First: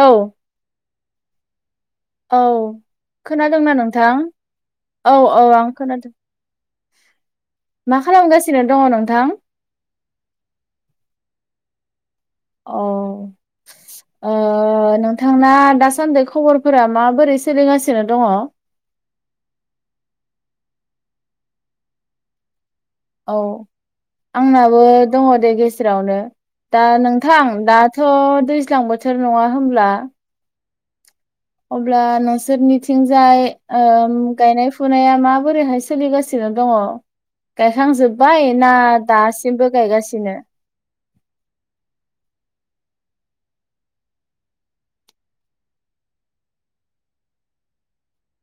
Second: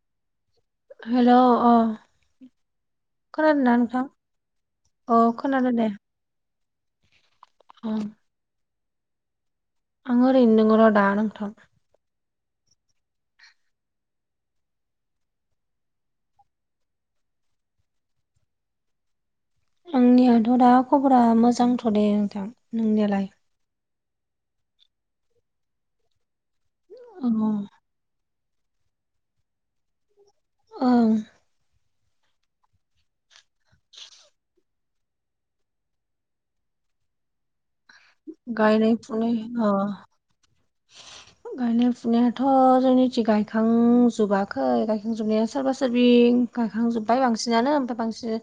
औ। हेलौ अ। औ खोनादोंना नोंथां? औ औ आं खोनादों। अ मा खालामगासिनो दङ नोंथां? आं ओरैनो दङ र' दा नोंथां। औ। ओ नोंथांना दासान्दि खबरफोरा माबोरै सोलिगासिनो दङ? आंनियाथ' दा खबरा मोजांथ' दे नोंथां। नोंनिलाय? औ आंनाबो दङ दे गेजेरावनो। दा अ नोंथां दा थ' दैज्लां बोथोर नङा होमब्ला। ओं। अब्ला नोंसोरनिथिंजाय ओम गायनाय फुनाया माबोरैहाय सोलिगासिनो दङ गायखांजोब्बाय ना गायनाय फुनाय अ दासिमबो गायगासिनो? [inaudible] गायनाय फुनायाथ' जोंनिथिं गायखांजोबाखै गायखांजोबनाया सोरबा सोरबि गायखांजोबबाय बांसिनानो ओमफाय बांसिन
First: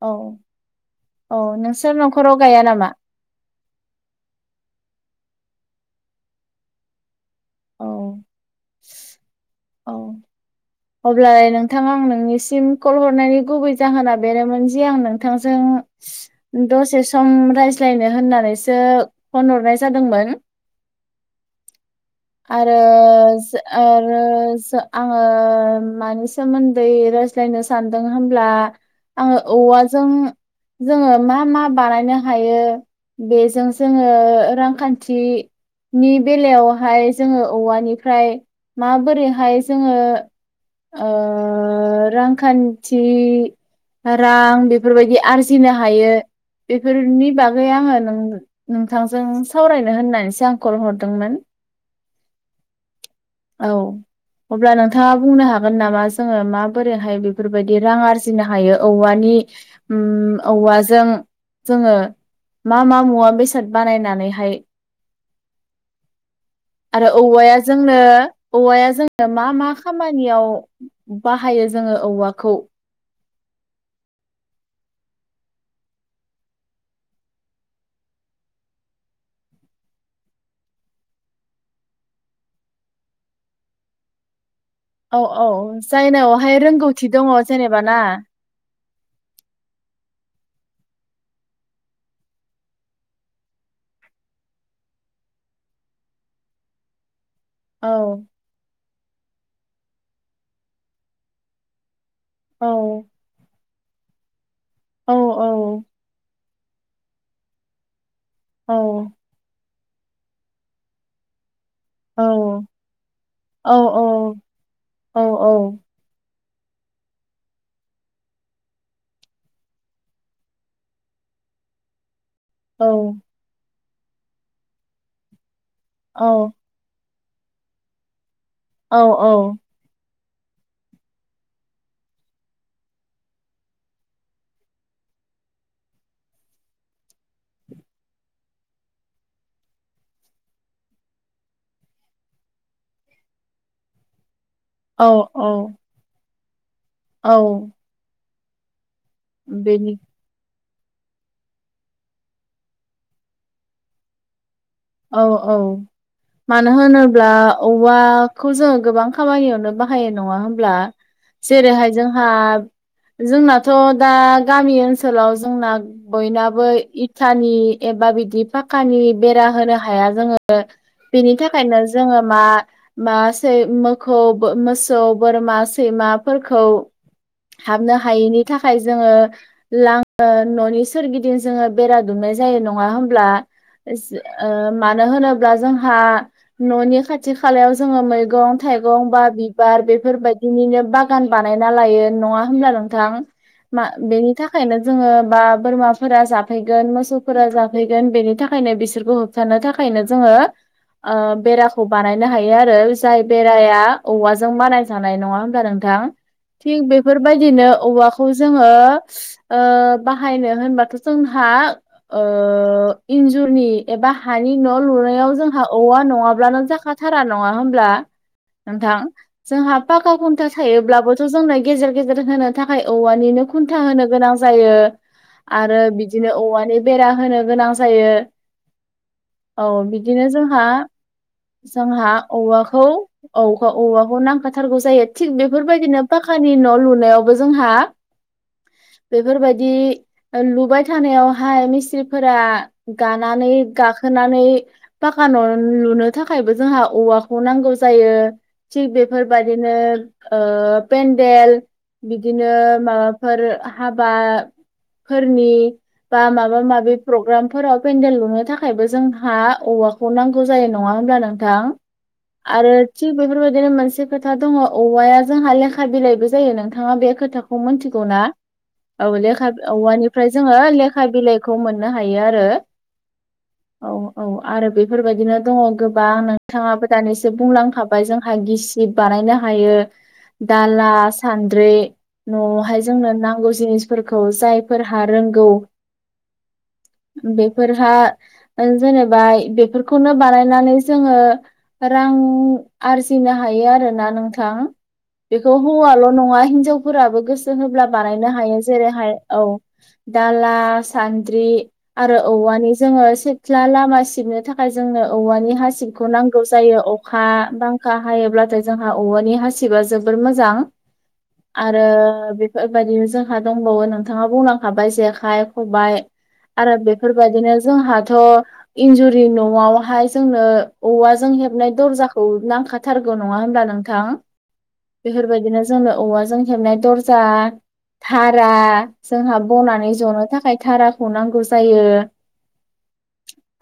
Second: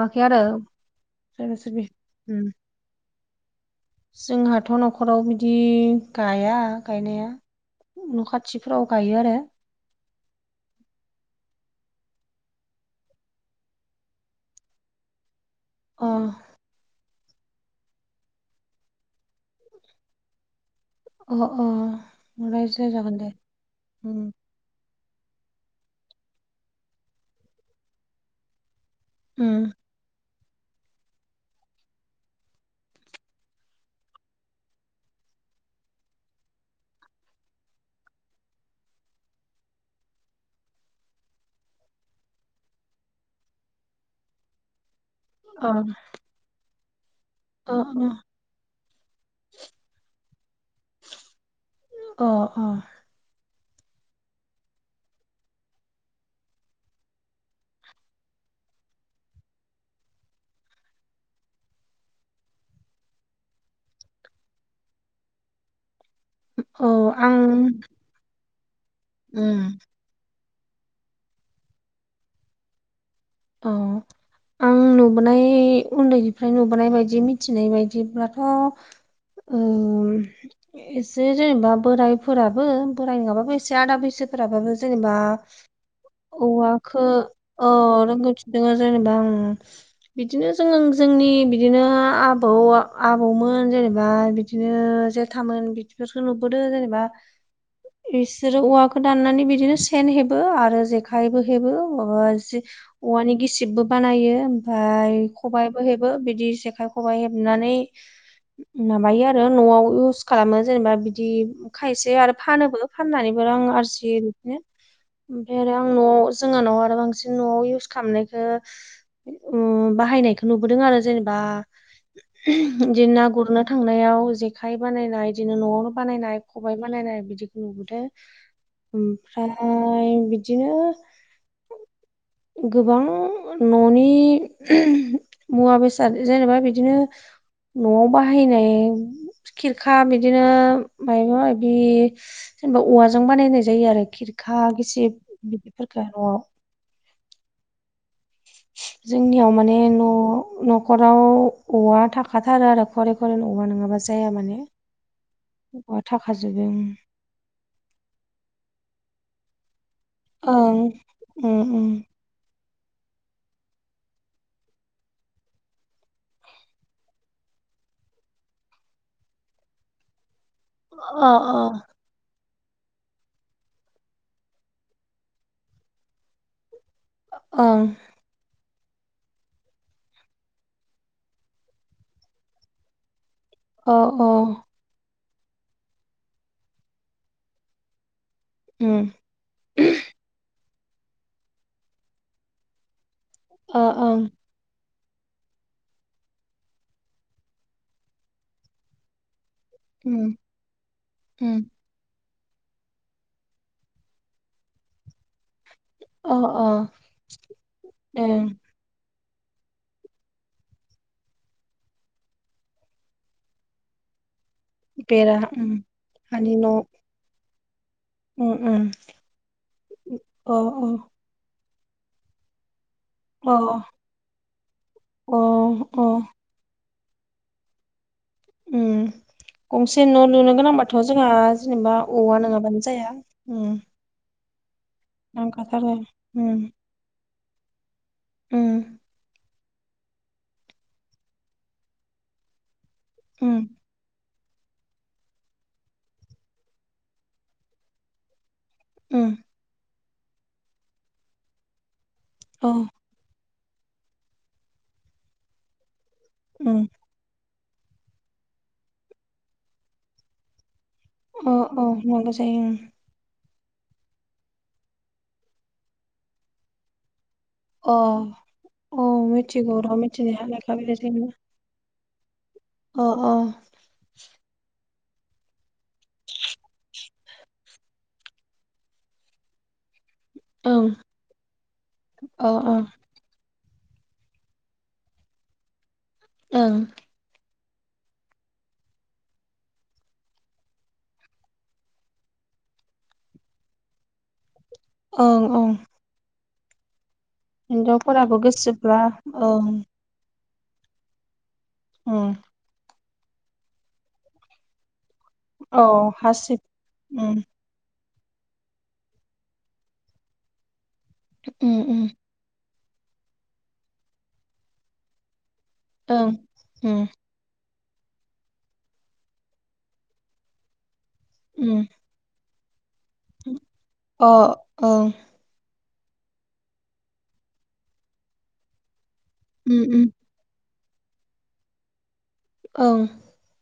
औ आरो औ सोरबा सोरबि नोंसोर न'खराव उम। गाया नामा जोंहाथ' न'खराव बिदि गाया गायनाया। औ न' खा थिफ्राव गायो आरो। औ। अब्लालाय नोंथां आं नोंनिसिम कल हरनायनि गुबै जाहोना बेरोमोन जे आं नों थांजों अ दसे स म रायज्लायनो होननानैसो फन हरनाय जादोंमोन। अ अ। आरो रायज्लाय जागोन दे जो उम आरो जो आङो मानि सोमोन्दै रायज्लायनो सानदों होमब्ला आङो उम औवाजों जोङो मा मा बानायनो हायो बेजों जोङो रांखान्थिनि बेलायावहाय जोङो औवानिफ्राय माबोरैहाय जोङो ओ रांखान्थि रां बेफोरबायदि अ आरजिनो हायो बेफोरनि बा गै अ आङो अ नोंथांजों सावरायनो होननानैसो ‌आं कल हरदोंमोन। अ अ। औ। अब्ला नोंथाङा बुंनो हागोन नामा जोङो माबोरैहाय बेफोरबायदि रां आरजिनो हायो औवानि उम औवाजों जोङो मा मा मुवा बेसाद बानायनानैहाय [inaudible] आरो आं औवाया जोंनो औवाया जोंनो मा उम मा खाम खामानियाव बाहायो जोङो औवाखौ? औ [inaudible] आं नुबोनाय उन्दैनिफ्राय नुबोनाय बायदि मिथिनाय बायदिब्लाथ' ओम एसे जेनेबा बोरायफोराबो बोराइ नोङाबाबो एसे आदा बैसो फोराबाबो जेनेबा औ औ जायनावहाय औवाखो रोंगौथि दङ ओ जेनेबा ना [unintelligible] जेनेबा ओं बिदिनो जों जोंनि बिदिनो आबौ आबौमोन जेनेबा बिद दिनो जेथामोन बिदिफोरखो नुबोदो जेनेबा औ इसोरो औवाखो दाननानै बिदिनो सेन हेबो आरो जेखाइबो हेबो मबा जे औ औवानि गिसिबबो बानायो औ ओमफाय खबाइबो हेबो बिदि जेखाइ खबाइ हेबनानै औ माबायो आरो न'आव इउस खालामो जेनेबा बिदि खायसे औ आरो फानोबो फाननानैबो आं औ आरजियो बिब्दिनो औ ओमफ्राय आरो आं न'आव जोङो न'आव आरो बांसिन न'आव इउस खामनायखो उम बाहायनायखो नुबोदों आरो जेनेबा औ इदि ना गुरनो थांनायाव जेखाइ बानायनाय दिनो न'आवनो बानायनाय ख खबाइ बानायनाय बिदिखौ नुबोदो ओमफ्राय बिदिनो गोबां न'नि मुवा बेसाद जेनेबा बिदिनो न'आव बाहायनाय खिरखा बिदिनो मायबा मायबि जेनेबा औवाजों बानायनाय जायो आरो खिरखा औ गिसिब औ बिदिफोरखो न'आव। औ जोंनियाव माने बेनि न' न'खराव औवा थाखाथारो आरो घरे घरे अवा नङाबा जाया माने। औ औ औवा थाखाजोबो मानो होनोब्ला औवाखौ जोङो गोबां खामानियावनो बाहा हायो नङा होनब्ला ओं ओं ओं जेरैहाय जोंहा जोंनाथ' दा गामि ओनसोलाव जोंना बयनाबो इथानि एबा बिदि पाकानि बेरा होनो हाया जोङो अ बेनि थाखायनो अ जोङो मा मा सै मोखौबो मोसौ बोरमा सैमाफोरखौ ओं हाबनो हायैनि थाखाय जोङो लां ओ न'नि सोरगिदिं जोङो बेरा दुमनाय जायो नङा होमब्ला? अ जो ओ ओं मानो होनोब्ला जोंहा न'नि खाथि खालायाव जोङो मै गं थाइगं बा बिबार बेफोरबायदिनिनो बाग गान बानायना लायो नङा होनब्ला नोंथां मा अ ओं बेनि थाख खायनो जोङो बा बोरमाफोरा जाफैगोन मोसौफोरा जाफैगोन बेनि थाखायनो बिसोरखौ होब थानो थाखायनो उम जोङो ओ उम बेरा खौ बानायनो हायो आरो जाय बेराया औवाजों बानाय जानाय नङा होनब्ला नोंथां? अ अ थिग बेफोरबायदिनो औवाखौ ओं जोङो ओ बाहायनो होनबाथ' जोंहा ओ इन्जुरनि एबा हानि न' लुनायाव बेरा जोंहा उम औवा हानि नङाब्लानो न' उम जाखाथारा नङा होनब्ला उम नोंथां जोंहा पाका खुन्था अ थायोब्लाबोथ' जोंनो गेजेर गेजेर होनो थाखाय औवा निनो अ खुन्था होनो गोनां जायो अ आरो अ बिदिनो औवानि बेरा होनो गोनां जायो। उम औ गंसे न' बिदिनो लुनो जोंहा गोनांबाथ' जोंहा जेनेबा जोंहा औवा नोङाबानो जाया उम। अ नांखाथारगौ जायो थिग नांखाथारो बेफोरबायदिनो पाकानि उम न' लुनायावबो जोंहा उम बेफोरबादि लुबाय थानायावहाय मिस्रिफोरा गानानै उम गाखोनानै पाका न' लुनो थाखायबो जोंहा औवाखौ नांगौ जायो थिक उम बेफोरबायदिनो ओ पेन्देल बिदिनो औ माबा फोर हाबाफोरनि बा माबा उम माबि प्रग्रामफोराव पेन्देल लुनो थाखायबो जोंहा औवाखौ नांगौ जायो नङा होनब्ला नों अ थां औ नांगौ जायो आरो उम थिग बेफोरबायदिनो मोनसे खोथा दङ औवाया जोंहा लेखा बिलाइबो जायो नोंथाङा बे खोथाखौ खौ अ मोनथिगौ ना औ लेखा मिथिगौ र' औवानिफ्राय मिथिनाया जोङो बिलाइ लेखा जायो बिलाइखौ खौ मोननो हायो आरो। अ अ औ औ आरो बेफोरबायदिनो दङ गोबां नोंथाङाबो दानिसो बुंलांफाबाय जोंहा गिसि बानायनो हायो ओं दाला सान्द्रि अ अ न'आवहाय जोंनो नांगौ जिनिस फोरखौ जायफोरहा रोंगौ ओं बेफोरहा जेनेबा बेफोरखौनो बानायनानै जोङो रां आरजिनो हायो आरोना नोंथां ओं बेखौ ओं हौवाल' नङा हिनजावफोराबो गोसो जों होब्ला बानायनो हिनजावफोराबो हायो। गोसोब्ला जेरैहाय औ ओं दाला सान्द्रि आरो उम औवानि जोङो सिथ्ला लामा सिबनो थाखाय जोंनो औवानि औ हासिबखौ नांगौ हासिब जायो अखा उम बां अखा हायोब्लाथाय जोंहा औवानि हासिबा जोबोर मोजां ओं आरो उम बे बेबायदिनो जोंहा दंबावो नोंथाङा बुंलांखाबाय जेखाय, हबाय उम आरो बेफोरबायदिनो जोंहाथ' इन्जुरि न' न'आवहाय जोंनो औवाजों हेबनाय दरजाखौ नांखा थारगौ नङा होनब्ला नोंथां अ ओं बेफोरबायदिनो जोंनो औवाजों खेबनाय दरजा थारा जोंहा उम बनानै उम जनो थाखाय धाराखौ नांगौ जायो। औ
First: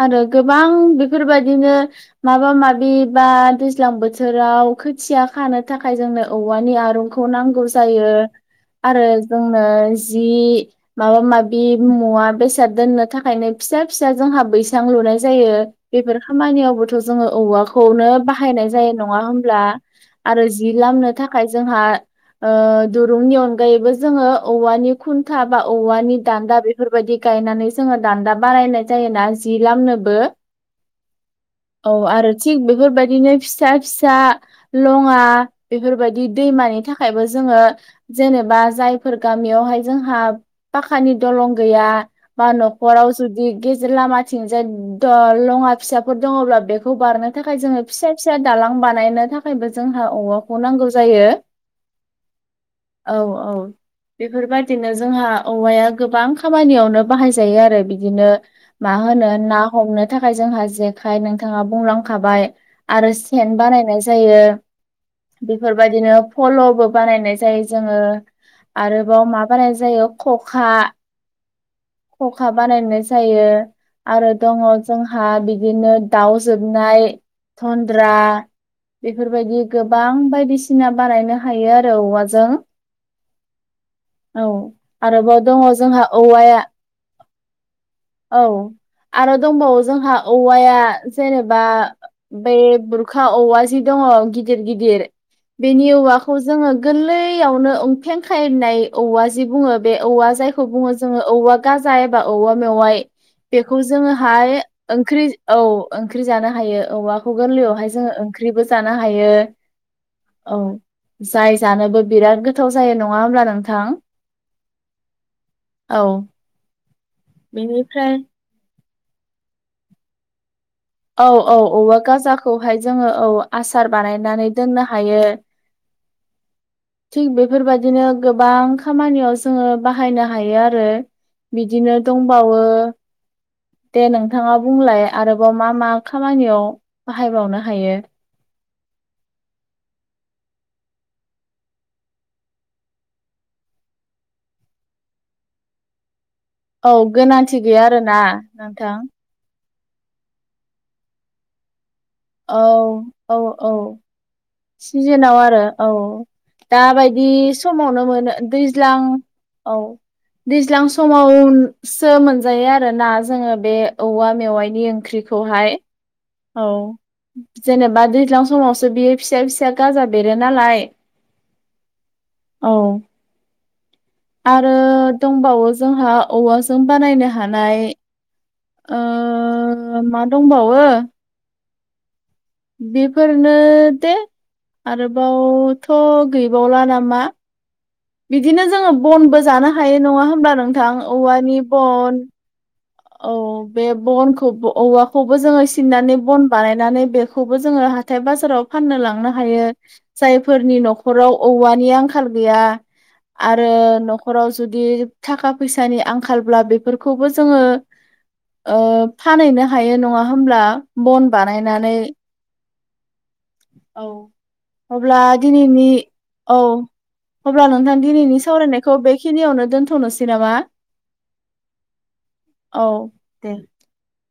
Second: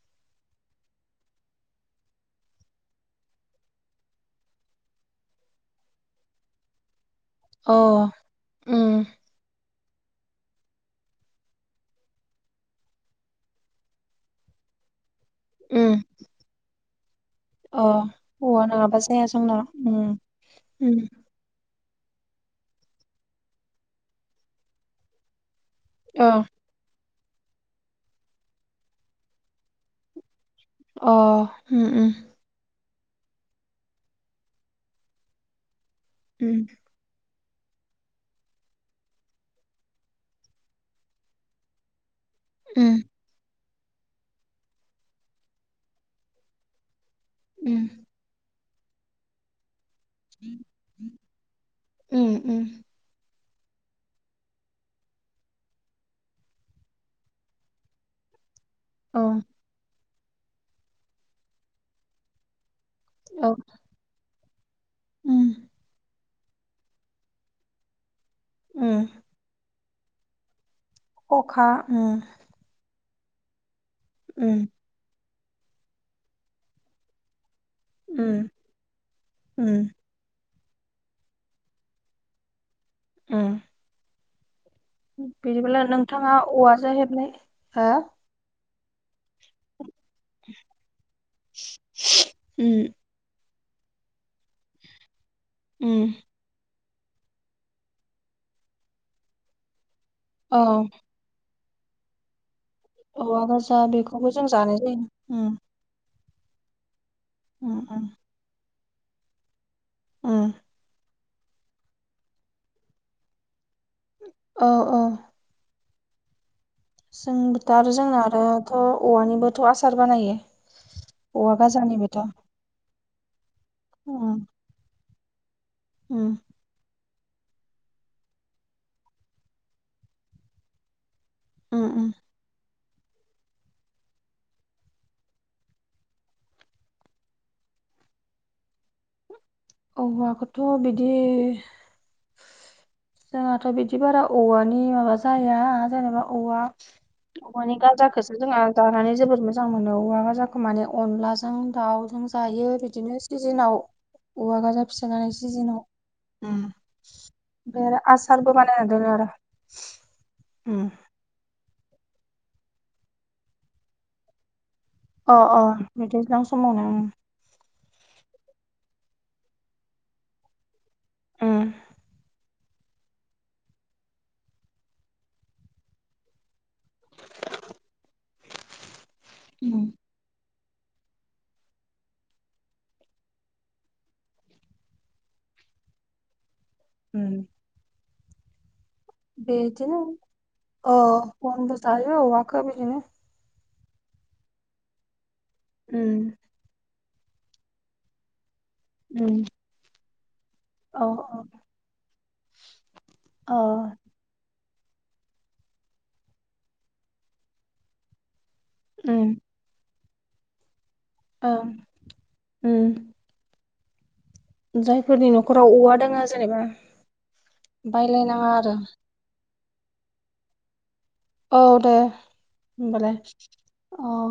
आरो गोबां बेफोरबायदिनो माबा माबि बा दैज्लां बोथोराव खोथिया खानो थाखाय जोंनो औवानि आरं खौ नांगौ अ जायो उम आरो जोंनो जि माबा माबि मुवा बेसाद दोननो थाखायनो फिसा फिसा जोंहा बैसां लुनाय जायो उम बेफोर खामानियावबोथ' जोङो अ औवाखौनो औवा बाहायनाय जायो नङाबा नङा जाया जोंना होमब्ला उम आरो जि उम लामनो थाखाय थाखाय जोंहा दुरुंनि अनगायैबो जोङो औवानि खुन्था बा औवानि अ दान्दा बे बेफोरबायदि गायनानै जोङो दान्दा बारायनाय जायोना जि लामनोबो अ औ उम उम आरो थिग बेफोरबायदिनो फिसा फिसा लङा बेफोरबायदि उम दैमानि थाखाय थाखायबो जोङो जेनेबा जायफोर गामियावहाय जोंहा पाखानि दलं गैया बा न'खराव जुदि गेजेर लामाथिंजाय द'लङा फिसाफोर दङब्ला बेखौ बारनो थाखाय जोङो उम फिसा फिसा दालां बानायनो थाख थाखायबो जोंहा औवाखौ नांगौ जायो उम औ औ बेफोरबायाददिनो जोंहा औवाया गोबां खामानियावनो बाहाय जायो आरो बिदिनो मा होनो ना हमनो थाखाय जोंहा जेखाय नोंथाङा बुंलांखाबाय आरो सेन बानायनाय जायो बेफोरबायदिनो फल'बो बानायनाय जायो जोङो आरोबाव मा बानाय जायो खखा खखा हा बानायनाय जायो आरो दङ उम जोंहा बिदिनो दाउ जोबनाय थन्द्रा बेफोरबायदि उम गोबां बायदिस सिना बानायनो हायो आरो औवाजों। अ औ आरोबाव दङ बिदिब्लालाय जोंहा नोंथाङा औवाया औवाजों हेबनाय हो औ आरो दंबावो जोंहा औवाया जेनेबा बेै उम अखा औवा जि दङ गिदिर गिदिर बेनि उम औवाखौ जोङो गोरलैयावनो उंफें खायनाय औवा जे बुङो बे औवा औ जायखौ बुङो जोङो औवा गाजा एबा औवा मेवाइ। औवा गाज खौ जोङोहाय ओंख्रि औ ओंख्रि जानो हायो औवाखौ उम गोरलैयावहाय उम जोंङो ओंख्रिबो जानो हायो। उम औ जाय जानोबो बिराद गोथाव जायो नङा होमब्ला नोंथां? औ औ औ जोंबोथार आरो बेनिफ्राय जोंना आरोथ' औवानिबोथ' आसार बानायो। औ औ औवा गाजाखौहाय जोङो औ आसार उम बानायनानै दोननो हायो। उम। थिग बेफोरबायाददिनो गोबां खामानियाव जोङो बाहायनो हायो आरो उम बिदिनो उम दंबावो। दे नोंथाङा बुंलाय आरोबाव मा मा खामानियाव बाहायबावनो हायो? औवाखौथ' बिदि। जोंहाथ' बिदि बारा औवानि माबा जाया जेनेबा औवा औ गोनांथि अवानि गैया आरोना गाजाखौसो जोंहा नोंथां जानानै जोबोर मोनज मोजां मोनो औवा गाजाखो माने अनलाजों दाउजों औ जायो बिदिनो औ औ सिजेनाव सिजोनाव आरो औ उम दाबायदि ओमफ्राय आरो समावनो मोनो आसारबो बानायना दैज्लां दोनो आरो औ दैज्लां उम सम समावसो मोनजायो आरो ना जोङो बे औवा मेवाइनि ओं अ अ बिदि औ जेनेबा दैज्लां समावसो बियो फिसा फिसा गाजा बेरो नालाय उम औ आरो दंबावो जोंहा औवाजों बानायनो हानाय उम ओ मा दंबावो बेफोरनो दे आरोबावथ' गैबावला नामा? उम बिदिनो जोङो बनबो जानो हायो बिदिनो नङा होमब्ला नोंथां औवानि बन खा बिदिनो औ बे बनखौबो औवाखौबो जोङो सिननानै उम बन बानायनानै बेखौबो जोङो हाथाय बाजाराव फाननो लांनो उम हायो। जायफोरनि न'खराव उम औवानि आंखाल गैया आरो ओं नख खराव जुदि थाखा फैसानि आंखालब्ला बेफोरखौबो जोङो। फानहैनो हायो नङा होनब्ला बन बानायनानै? उम औ अब्ला जायफोरनि न'खराव दिनैनि औवा दोङो औ जेनेबा अब्ला नोंथां दिनैनि बायलायनाङा आरो सावरायनायखौ बे बेखिनियावनो दोनथ'नोसै नामा? औ दे औ होनबालाय दे औ।